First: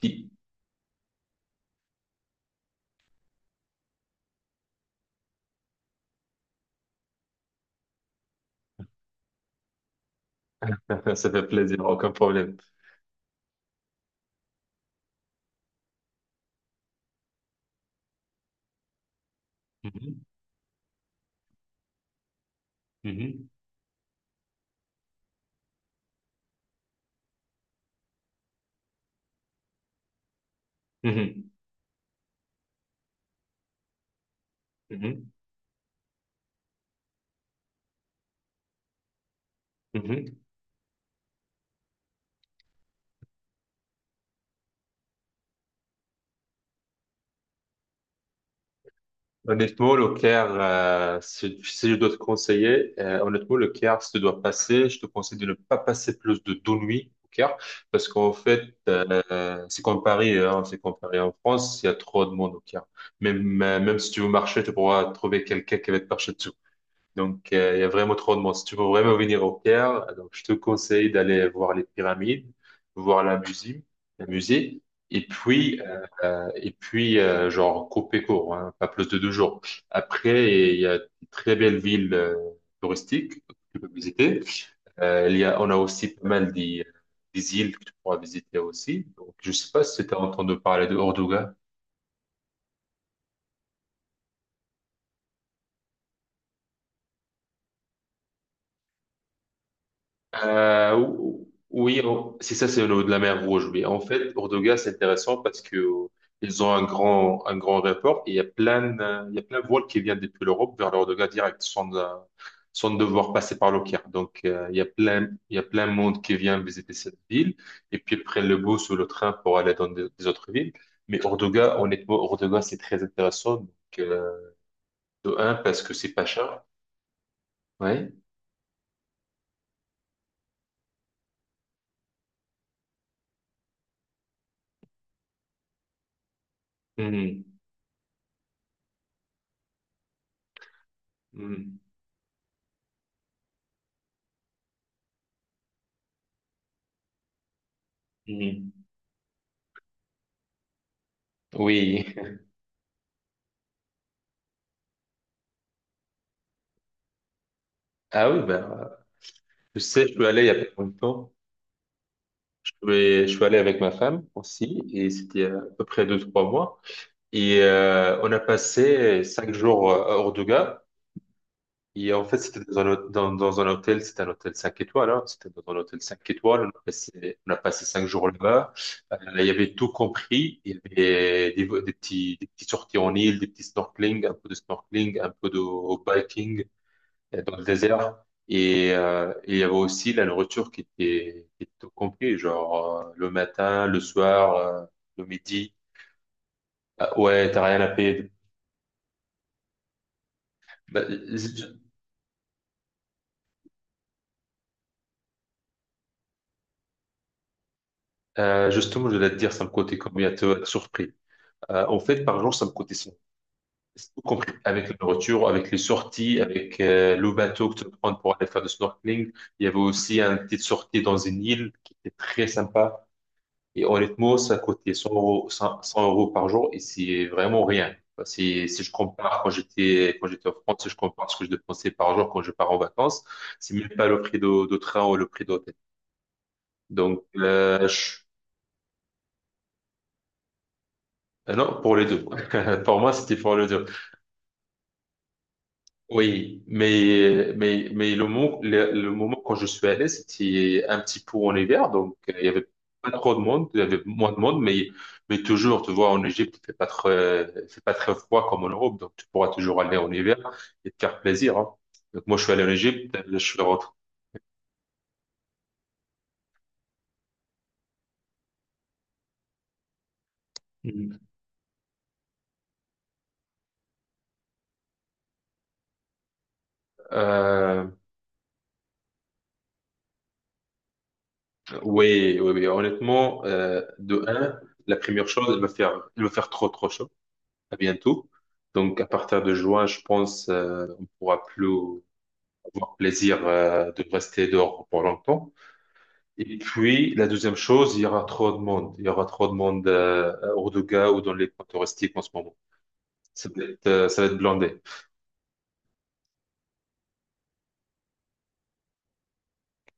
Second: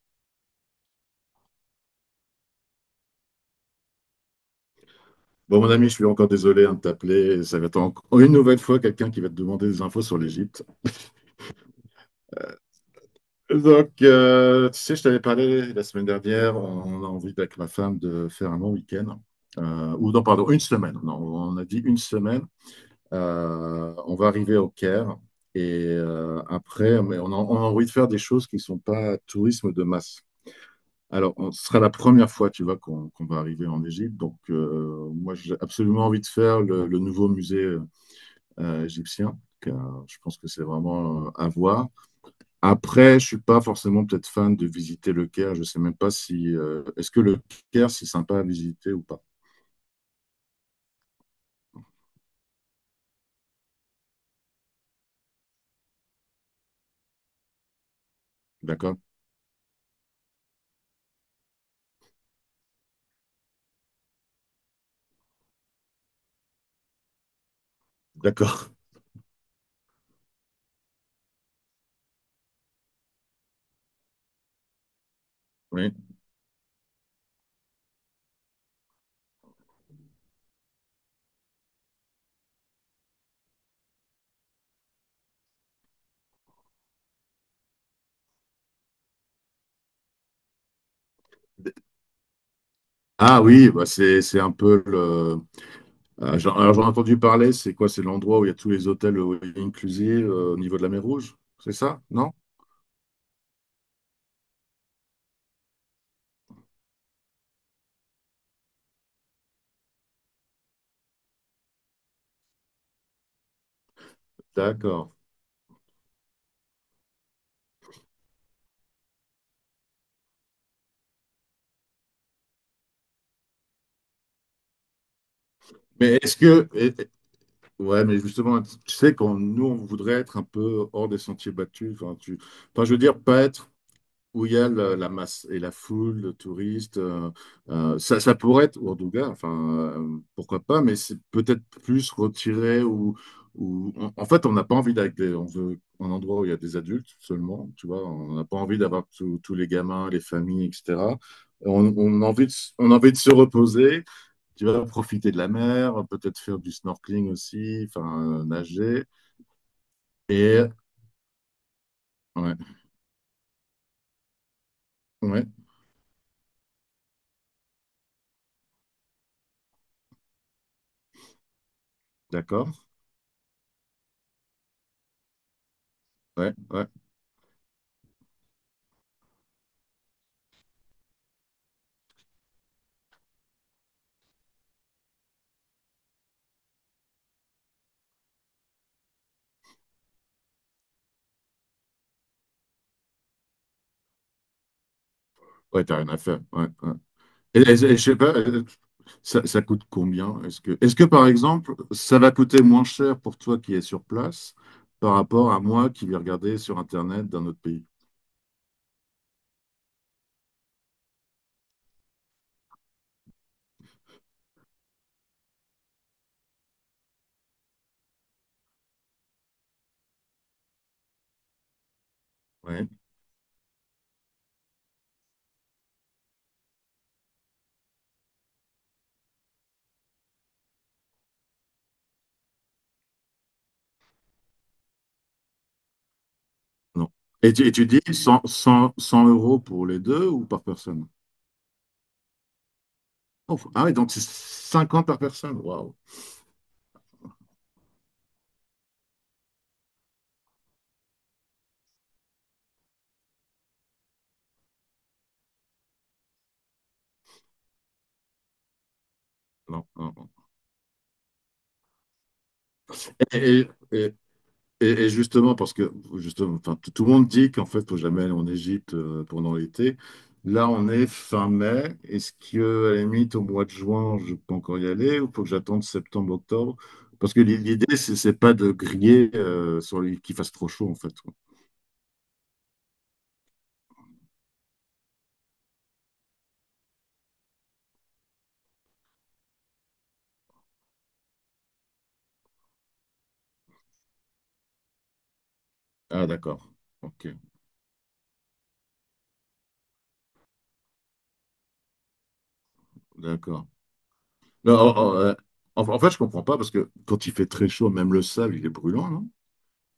Qui? Bon, mon ami, je suis encore désolé, hein, de t'appeler. Ça va être encore une nouvelle fois quelqu'un qui va te demander des infos sur l'Égypte. Ça fait plaisir, aucun problème. Donc, tu sais, je t'avais parlé la semaine dernière. On a envie avec ma femme de faire un long week-end. Ou Mhm, non, pardon, une semaine. Non, on a dit une semaine. mhm, On va arriver au Caire. Et après, mais on a envie de faire des choses qui ne sont pas tourisme de masse. Alors, mhm, ce sera la première fois, tu vois, qu'on va arriver en Égypte. Donc, mhm, moi, j'ai absolument envie de faire le nouveau musée égyptien. Donc, je mhm. pense que c'est vraiment à voir. Après, je ne suis pas forcément peut-être fan de visiter le Caire. Je ne sais même pas si est-ce que le Caire c'est sympa à visiter ou pas. Honnêtement, le Caire, si je dois te conseiller, honnêtement, le Caire, si tu dois passer, je te conseille de ne pas passer plus de deux nuits au Caire, parce qu'en fait, D'accord, c'est comme Paris, hein, c'est comme Paris en France, il y a trop de monde au Caire. Même si tu veux marcher, tu pourras trouver quelqu'un qui va te marcher. Donc, il y a vraiment trop de monde. Si d'accord. tu veux vraiment venir au Caire, donc je te conseille d'aller voir les pyramides, voir la musée, la musée, et puis, Oui. euh, euh, et puis euh, genre couper court, hein, pas plus de deux jours. Après, il y a de très belles villes touristiques que tu peux visiter. On a aussi pas mal des îles que tu pourras visiter aussi. Donc, je sais pas si tu as entendu parler de Orduga. Ah oui, bah c'est un peu le. Ah, alors j'en ai entendu parler. C'est quoi? C'est l'endroit où il y a tous les hôtels all inclusive, au niveau de la Euh, mer Rouge. ou- C'est oui, ça? Non? on- c'est ça, c'est de la mer Rouge. Mais en fait, Ordoga, c'est intéressant parce que ils ont un grand aéroport et il y a plein, il y a plein de vols qui viennent depuis l'Europe vers l'Ordoga direct, sans devoir passer par le Caire. Donc, il y a D'accord. plein, il y a plein de monde qui vient visiter cette ville et puis ils prennent le bus ou le train pour aller dans des autres villes. Mais Ordoga, honnêtement, Ordoga, c'est très intéressant. Donc, euh, de un, parce que c'est Mais pas est-ce cher. que et- ouais, Ouais. mais justement, tu sais, quand nous on voudrait être un peu hors des sentiers battus. Enfin, tu. Enfin, je veux dire pas être où il y a la masse et la foule, le touriste. Mhm. Ça, ça pourrait être Ouardougla, enfin, pourquoi pas, mais c'est peut-être Mhm. plus retiré ou en fait, on n'a pas envie d'aller, on veut un endroit où il y a des adultes seulement, tu vois, on n'a pas Mhm. envie d'avoir tous les gamins, les familles, etc. Oui. on a envie de, on a envie de se reposer, tu vois, profiter de la mer, peut-être faire du snorkeling aussi, Ah oui, enfin, ben, nager. je sais, je suis allé il y a Et, pas longtemps. ouais, Je suis allé avec ma femme aussi, et c'était ouais, à peu près deux, trois mois. Et on a passé cinq jours à Orduga. Et en fait, c'était dans d'accord, un, hô- dans, dans un hôtel, c'était un hôtel cinq étoiles, hein. C'était dans un hôtel cinq ouais, étoiles. On a ouais, passé, on a passé cinq jours là-bas. Il y avait tout compris. Il y avait des petits sorties en île, des petits snorkeling, un peu de snorkeling, un peu de biking dans le désert. Et il y avait aussi la nourriture qui était au complet, genre le matin, le soir, le midi. ouais, t'as rien à faire, ouais, ouais. Ah, ouais, t'as rien à Et je sais payer. pas, ça, ça coûte combien? Est-ce que, est-ce Bah, que, par exemple, ça va coûter moins cher pour toi qui es sur place par rapport à moi qui vais regarder sur Internet d'un autre pays? Justement, je vais te dire, ça me coûtait combien, tu vas être surpris. En fait, par jour, ça me coûtait 100. C'est tout compris, avec la nourriture, avec les sorties, avec le bateau que tu peux prendre pour aller faire du snorkeling. Il y avait aussi une petite sortie dans une île qui était très Ouais. sympa. Et honnêtement, ça coûtait 100 euros, 100 euros par jour et c'est vraiment rien. Enfin, si je compare quand j'étais en France, si je compare ce que je dépensais par jour quand je pars en vacances, c'est même pas le prix de train ou le prix d'hôtel. Non. Donc, Et tu dis 100 euros pour les deux ou par personne? Non, pour les deux. Pour moi, c'était pour Oh, les ah deux. oui, donc c'est 50 par personne. Waouh. Oui, mais le moment quand je suis allé, c'était un petit peu en hiver, donc il y avait pas trop de monde, il y avait moins de monde, mais toujours, tu vois, en Égypte, il fait pas très froid comme en Europe, donc tu pourras toujours Non, aller en non, non. hiver et te faire plaisir, hein. Donc moi, je suis allé en Égypte, je suis Et, rentré. Et justement, parce que justement, enfin, tout le monde dit qu'en fait, il faut jamais aller en Égypte pendant l'été. Là, on est Mhm. fin mai. Est-ce que, à la limite, au mois de juin, je peux encore y aller ou faut que j'attende septembre, octobre? Parce que Euh, l'idée, c'est pas de griller, sur les- qu'il fasse trop chaud, en fait. Quoi. oui, oui, oui, honnêtement, de un, la première chose, elle va faire trop, trop chaud, à bientôt. Donc, à partir de juin, je pense, on pourra plus, avoir plaisir de rester dehors pour longtemps. Ah, Et d'accord. puis, Ok, la deuxième chose, il y aura trop de monde. Il y aura trop de monde à Hurghada ou dans les coins touristiques en ce moment. Ça va d'accord. être, euh, ça va être Non, blindé. En fait, je comprends pas parce que quand il fait très chaud, même le sable, il est brûlant, non?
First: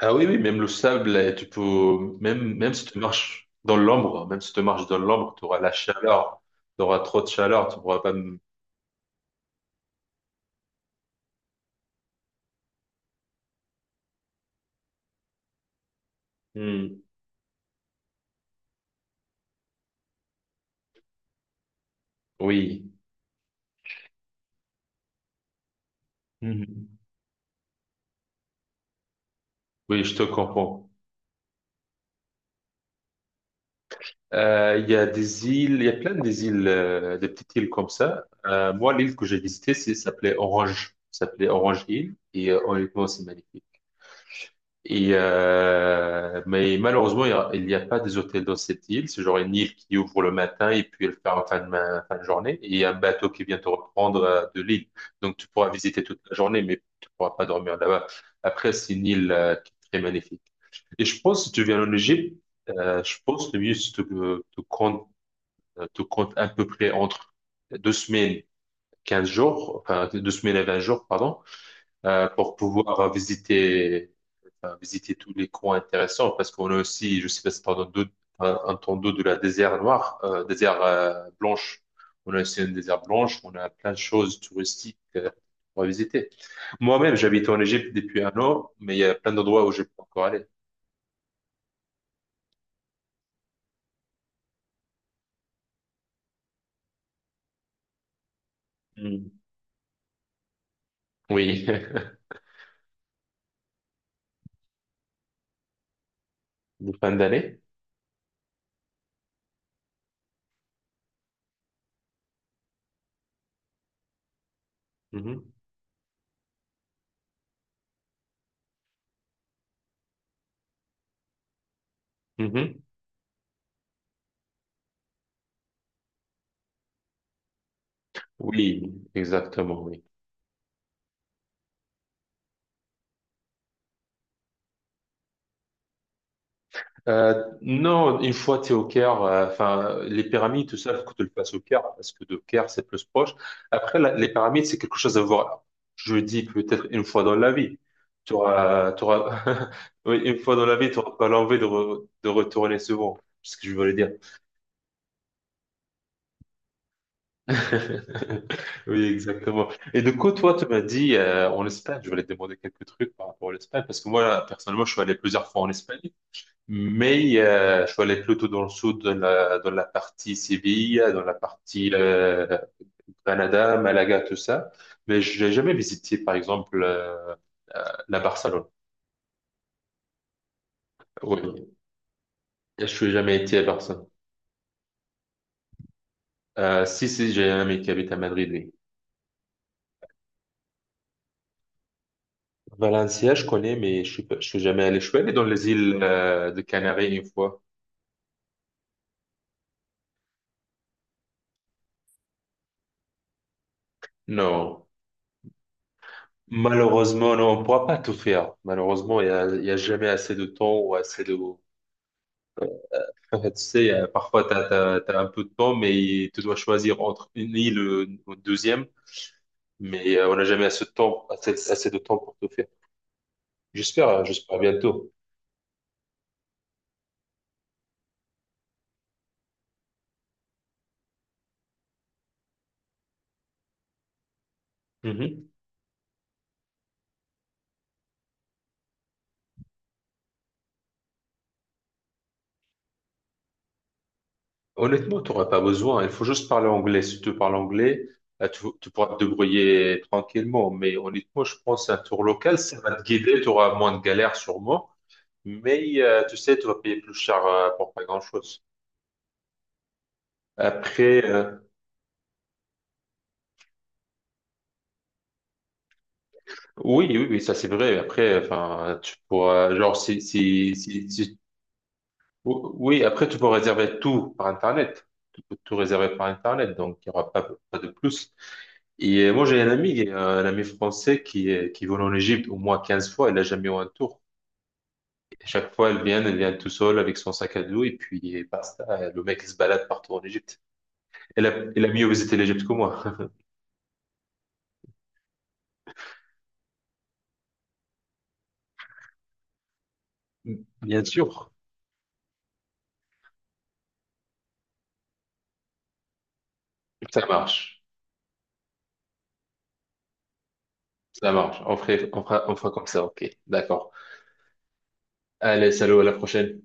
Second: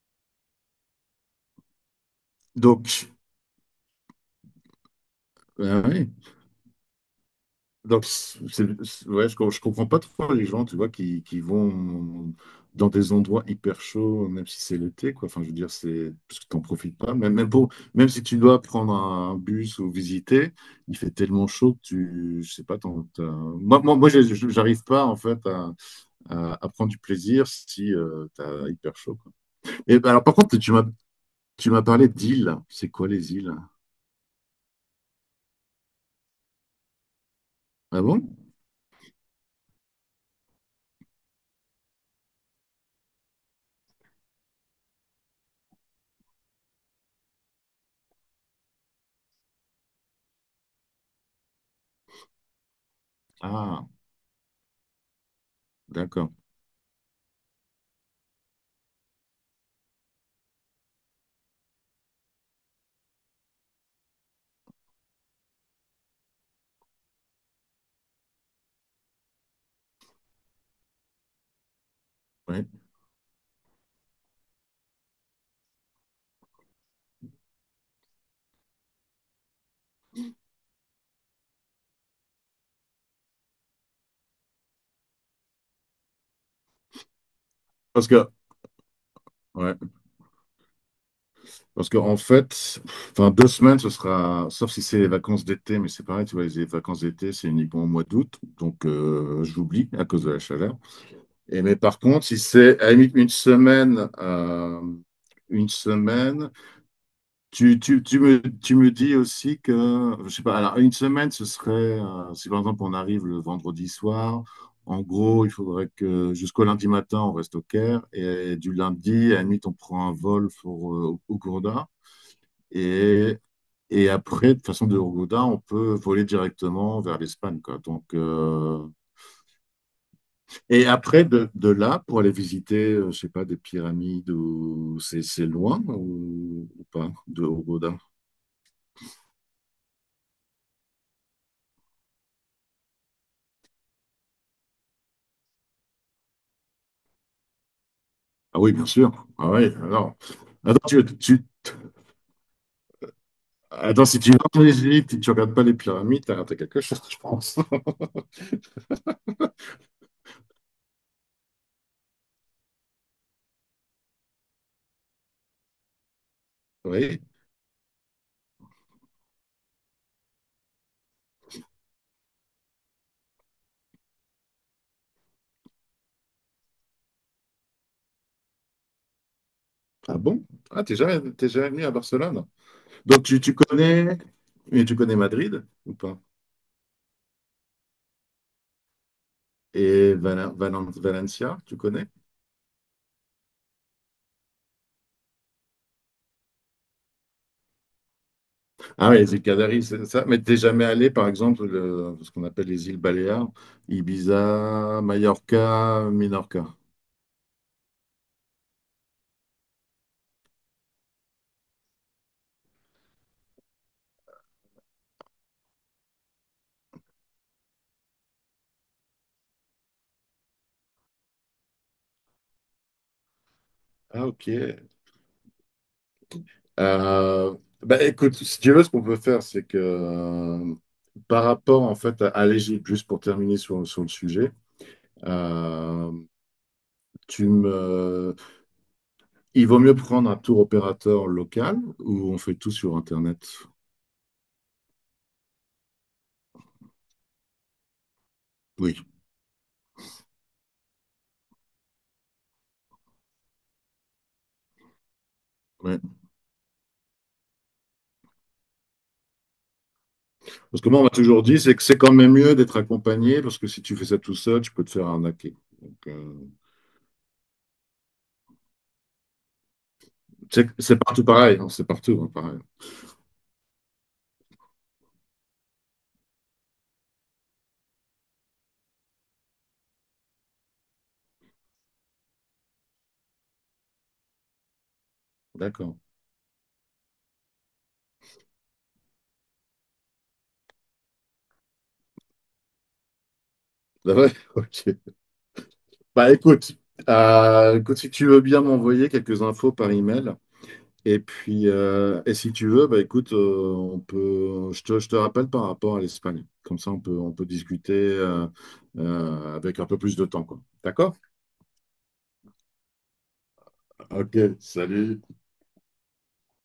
Ah oui, oui, même le sable, même si tu Donc, marches dans l'ombre, même si tu marches dans l'ombre, tu auras la chaleur. Tu auras trop de chaleur, tu pourras pas... m- c'est, ouais, je comprends pas trop les gens, tu vois, qui vont dans des endroits hyper chauds, même si c'est l'été, quoi. Enfin, je veux dire, c'est parce que t'en profites Hmm. pas. Même pour, même si tu dois prendre un bus ou visiter, il fait tellement chaud que tu, je sais pas, Oui. Moi, j'arrive pas en fait à prendre Mhm. du plaisir si t'as hyper chaud, quoi. Et Oui, ben, je te alors, par contre, comprends. tu m'as parlé d'îles. C'est quoi les îles? Il y a des îles, il y a plein des îles, des petites îles comme Ah bon? ça. Moi, l'île que j'ai visitée, s'appelait Orange. S'appelait Orange Hill. Et honnêtement, c'est magnifique. Mais malheureusement, il n'y a pas des hôtels dans cette île. C'est genre une île qui ouvre le matin et puis elle ferme en fin de journée. Et il y a un bateau qui vient te Ah, reprendre de l'île. Donc tu pourras visiter toute d'accord. la journée, mais tu pourras pas dormir là-bas. Après, c'est une île qui est très magnifique. Et je pense, si tu viens en Égypte, je pense le mieux, c'est de tout compte à peu près entre deux semaines, 15 jours, enfin deux semaines et 20 jours, pardon, pour Ouais. pouvoir visiter, enfin, visiter tous les coins intéressants, parce qu'on a aussi, je sais pas si t'as entendu, de la désert noire, désert blanche. On a aussi une désert blanche, on a plein de choses touristiques à visiter. Moi-même, j'habite en Égypte Parce depuis que, un an, mais il y a plein d'endroits où ouais. je peux encore aller. Parce que en fait, enfin 2 semaines, ce sera, sauf si c'est les vacances d'été, mais c'est pareil, tu vois, les vacances d'été, c'est uniquement au mois d'août, donc Mm. J'oublie à cause de la chaleur. Et Oui, mais par contre, si c'est à la limite 1 semaine, une semaine, de fin d'année. Tu me dis aussi que, je sais pas, alors 1 semaine, ce serait, si par exemple on arrive le vendredi soir, en gros, il Mhm. faudrait que jusqu'au lundi matin, on reste au Caire, et du lundi, à la limite, on prend un vol pour, au Gourda. Mhm. Et et après, de façon de Hurghada, on peut voler directement vers l'Espagne, quoi. Donc, Oui, exactement, oui. et après, de là, pour aller visiter, je sais pas, des pyramides, ou c'est loin ou pas, de Euh, Hurghada? non, une fois tu es au Caire, enfin, les pyramides, tout ça, faut que tu le fasses au Caire, parce que de Caire, c'est plus proche. Après, les pyramides, c'est quelque chose à voir. Je dis peut-être une fois dans la vie. Tu Ah oui, bien auras, tu sûr. auras... Ah oui, alors. Oui, une fois dans la Attends, vie, tu tu, n'auras pas tu- l'envie de retourner souvent. C'est ce que je voulais Attends, dire. si tu vas en Égypte et tu regardes pas les pyramides, t'as raté quelque chose, je pense. Oui, exactement. Et du coup, toi, tu m'as dit en Espagne, je voulais te demander quelques trucs par rapport à l'Espagne, parce que moi, personnellement, je suis allé plusieurs fois en Espagne. Oui. Mais je suis allé plutôt dans le sud, dans la partie Séville, dans la partie Granada, Malaga, tout ça. Mais j'ai jamais visité, par exemple, euh, la Barcelone. Ah bon? Ah, t'es déjà Oui, venu à Barcelone. je suis Donc, jamais tu été à Barcelone. connais... mais tu connais Madrid ou pas? Si, si, j'ai un ami qui habite à Madrid, oui. Et Valencia, tu connais? Valencia, je connais, mais je suis jamais allé. Je suis allé dans les îles de Canaries une fois. Ah oui, les îles Canaries, c'est ça. Mais t'es jamais allé, par exemple, ce qu'on appelle les îles Baléares, Non. Ibiza, Mallorca, Minorca. Malheureusement, non, on ne pourra pas tout faire. Malheureusement, il y a jamais assez de temps ou assez de. Tu sais, parfois, tu as un peu de temps, mais tu dois choisir entre une île ou une deuxième. Mais on n'a jamais assez de temps pour tout faire. J'espère, euh, Ah, ok. j'espère bientôt. Euh, bah, écoute, si tu veux, ce qu'on peut faire, c'est que par rapport en fait à l'Égypte, juste pour terminer sur le sujet, Mhm. euh, tu me... il vaut mieux prendre un tour opérateur local ou on fait tout sur Internet? Honnêtement, tu n'auras pas besoin. Il faut juste parler anglais. Si tu parles anglais, tu Oui. pourras te débrouiller tranquillement. Mais honnêtement, je pense un tour local, ça va te guider. Tu auras moins de galères sûrement. Mais tu sais, tu vas payer plus cher pour pas grand-chose. Parce que moi, on m'a Après, toujours dit, c'est que c'est quand même mieux d'être accompagné, parce que si tu fais ça tout seul, tu peux te faire arnaquer. Donc, oui, oui, oui, ça c'est vrai. Après, enfin, tu pourras, genre, c'est partout pareil, hein, c'est partout, hein, pareil. Oui, après, tu peux réserver tout par Internet. Tu peux tout réserver par Internet, donc il n'y aura pas de plus. Et moi, j'ai un ami français qui vole en Égypte au moins 15 fois. Elle n'a jamais eu un tour. Et chaque fois, D'accord. elle vient tout seule avec son sac à dos et puis basta. Le mec, il se balade partout en Égypte. Elle a, elle a mieux visité l'Égypte que moi. Ah ouais, ok. Bah écoute, écoute, si tu veux bien m'envoyer quelques infos par email, Bien et sûr. puis et si tu veux, bah écoute, on peut, je te rappelle par rapport à l'Espagne. Comme ça, Ça on peut marche. discuter avec un peu plus de temps, quoi. D'accord? Ça marche. On fera comme ça. OK. D'accord. Ok, salut. Allez, salut, à la prochaine.